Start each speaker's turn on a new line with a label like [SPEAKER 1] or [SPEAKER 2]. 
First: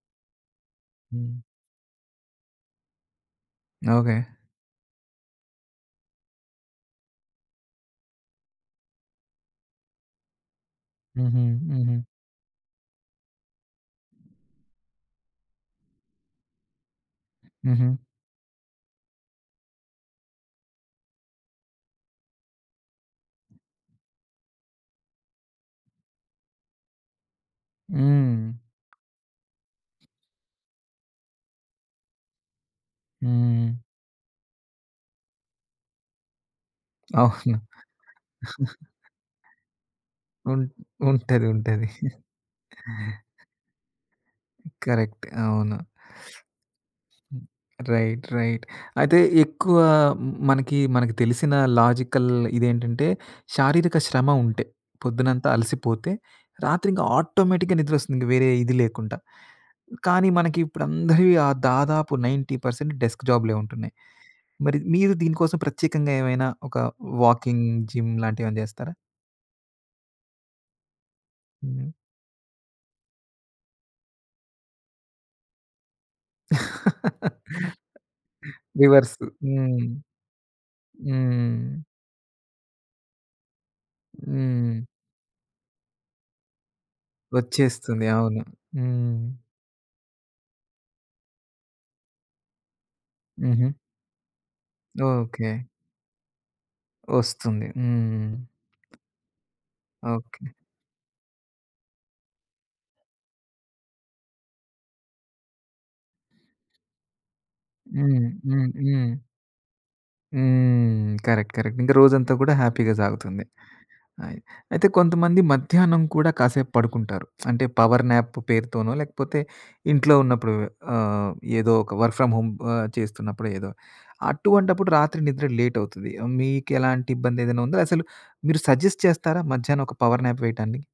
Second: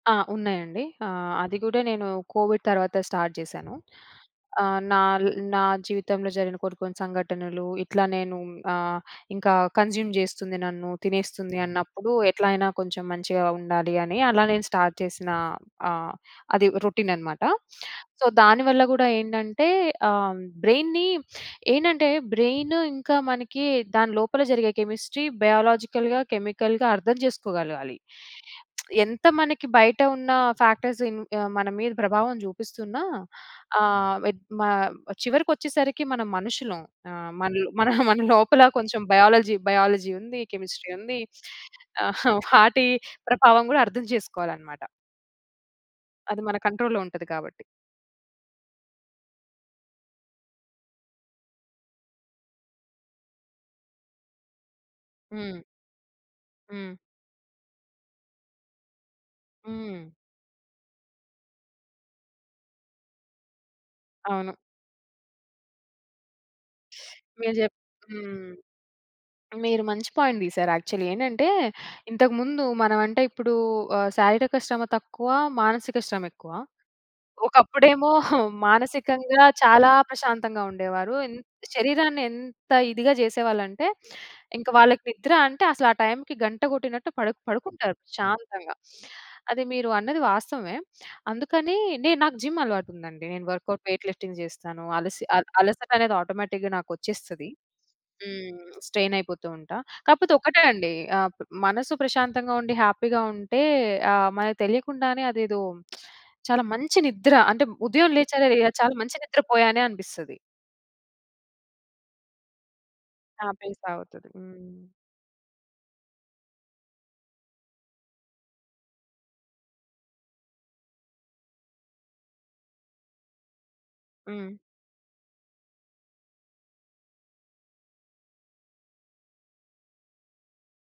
[SPEAKER 1] ఆ! ఉన్నాయండి. ఆహ్,
[SPEAKER 2] హ్మ్.
[SPEAKER 1] అది గూడా నేను కోవిడ్ తర్వాత స్టార్ట్ జేశాను.
[SPEAKER 2] ఓకే.
[SPEAKER 1] ఆహ్, నాల్ నా జీవితంలో జరిగిన కొన్ని కొన్ని సంఘటనలు ఇట్లా నేను ఆహ్, ఇంకా కన్జ్యూమ్ జేస్తుంది నన్ను,
[SPEAKER 2] హుహు.
[SPEAKER 1] తినేస్తుంది
[SPEAKER 2] హుహు.
[SPEAKER 1] అన్నప్పుడు ఎట్లైనా కొంచెం మంచిగా ఉండాలి అని, అలా నేను స్టార్ట్ చేసిన ఆహ్, అది రొటీన్ అనమాట.
[SPEAKER 2] హుహు.
[SPEAKER 1] సో, దానివల్ల గూడా ఏంటంటే ఆహ్, బ్రెయిన్‌ని ఏంటంటే బ్రెయిన్ ఇంకా మనకి దాని లోపల జరిగే కెమిస్ట్రీ, బయోలాజికల్‌గా, కెమికల్‌గా అర్థం చేసుకోగలగాలి.
[SPEAKER 2] హ్మ్.
[SPEAKER 1] ఎంత మనకి బయట ఉన్న ఫ్యాక్టర్స్ ఆహ్, మన మీద ప్రభావం చూపిస్తున్నా
[SPEAKER 2] హ్మ్.
[SPEAKER 1] ఆహ్, మ చివరికొచ్చేసరికి మనం మనుషులుం. ఆహ్,
[SPEAKER 2] అవును.
[SPEAKER 1] మనలో మన లోపల కొంచెం బయాలజీ, బయాలజీ ఉంది,
[SPEAKER 2] ఉన్
[SPEAKER 1] కెమిస్ట్రీ ఉంది.
[SPEAKER 2] ఉంటది, ఉంటది.
[SPEAKER 1] వాటి ప్రభావం గూడా అర్థం చేసుకోవాలనమాట.
[SPEAKER 2] కరెక్ట్. అవును.
[SPEAKER 1] అది మన కంట్రోల్‌లో ఉంటది
[SPEAKER 2] హ్మ్.
[SPEAKER 1] కాబట్టి.
[SPEAKER 2] Right, right. అయితే ఎక్కువా మనకి మనకి తెలిసిన లాజికల్ ఇదేంటంటే, శారీరక శ్రమ ఉంటే పొద్దునంతా
[SPEAKER 1] హ్మ్.
[SPEAKER 2] అలసిపోతే రాత్రి
[SPEAKER 1] హ్మ్.
[SPEAKER 2] ఇంక ఆటోమేటిక్‌గా నిద్రొస్తుంది, ఇంక వేరే ఇది లేకుంట.
[SPEAKER 1] హ్మ్.
[SPEAKER 2] కానీ, మనకి ఇప్పుడు అందరివి దాదాపు 90% డెస్క్ జాబ్‌లే ఉంటున్నాయి.
[SPEAKER 1] అవును.
[SPEAKER 2] మరి మీరు దీనికోసం ప్రత్యేకంగా ఏవైనా ఒక
[SPEAKER 1] మీరు
[SPEAKER 2] వాకింగ్,
[SPEAKER 1] జెప్
[SPEAKER 2] జిమ్
[SPEAKER 1] హ్మ్.
[SPEAKER 2] లాంటివేమైనా జేస్తారా?
[SPEAKER 1] మీరు మంచి పాయింట్ తీసారు. యాక్చువల్లీ ఏంటంటే,
[SPEAKER 2] హ్మ్.
[SPEAKER 1] ఇంతకుముందు మనం అంటే ఇప్పుడూ ఆహ్, శారీరక శ్రమ తక్కువ, మానసిక శ్రమెక్కువ. ఒకప్పుడేమో
[SPEAKER 2] రివర్స్.
[SPEAKER 1] మానసికంగా
[SPEAKER 2] హ్మ్.
[SPEAKER 1] చాలా ప్రశాంతంగా ఉండేవారు. ఎ
[SPEAKER 2] హ్మ్.
[SPEAKER 1] శరీరాన్ని ఎంత ఇదిగా చేసేవాళ్ళంటే, ఇంక
[SPEAKER 2] హ్మ్.
[SPEAKER 1] వాళ్ళకి నిద్ర అంటే అసలు ఆ టైమ్‌కి గంట గొట్టినట్టు పడు పడుకుంటారు
[SPEAKER 2] ఒచ్చేస్తుంది. అవును.
[SPEAKER 1] ప్రశాంతంగా.
[SPEAKER 2] హ్మ్.
[SPEAKER 1] అది మీరు అన్నది వాస్తవమే. అందుకని నేను నాకు జిమ్ అలవాటుందండి. నేను
[SPEAKER 2] హుహు.
[SPEAKER 1] వర్కౌట్, వెయిట్ లిఫ్టింగ్ జేస్తాను. అలసి అల
[SPEAKER 2] ఓకే.
[SPEAKER 1] అలసటనేది ఆటోమేటిక్‌గా నాకొచ్చేస్తది.
[SPEAKER 2] ఒస్తుంది. హ్మ్.
[SPEAKER 1] హ్మ్. స్ట్రెయిన్ అయిపోతూ ఉంటా. కాపోతే
[SPEAKER 2] ఓకే.
[SPEAKER 1] ఒక్కటే అండి ఆహ్, మనసు ప్రశాంతంగా ఉండి హ్యాపీగా ఉంటే ఆహ్, మనకు తెలియకుండానే అదేదో చాలా మంచి నిద్ర అంటే ఉదయం
[SPEAKER 2] హ్మ్.
[SPEAKER 1] లేచానే
[SPEAKER 2] హ్మ్.
[SPEAKER 1] చాలా
[SPEAKER 2] హ్మ్.
[SPEAKER 1] మంచి నిద్ర పోయానే అనిపిస్తది.
[SPEAKER 2] హ్మ్. Correct, correct. ఇంక రోజంతా గూడా హ్యాపీగా సాగుతుంది.
[SPEAKER 1] హ్యాపీగా సాగుతది.
[SPEAKER 2] అయి
[SPEAKER 1] హ్మ్.
[SPEAKER 2] అయితే కొంతమంది మధ్యాహ్నం కూడా కాసేపు పడుకుంటారు. అంటే పవర్ న్యాప్ పేరుతోనో, లేకపోతే ఇంట్లో ఉన్నప్పుడు ఆహ్, ఏదో ఒక వర్క్ ఫ్రం హోమ్ ఆహ్, చేస్తున్నప్పుడు ఏదో
[SPEAKER 1] హ్మ్.
[SPEAKER 2] అటువంటప్పుడు రాత్రి నిద్ర లేట్ అవుతది. మీకెలాంటి ఇబ్బంది ఏదైనా ఉందా? అసలు మీరు సజెస్ట్ చేస్తారా మధ్యాహ్నం ఒక పవర్ న్యాప్ వేయటాన్ని?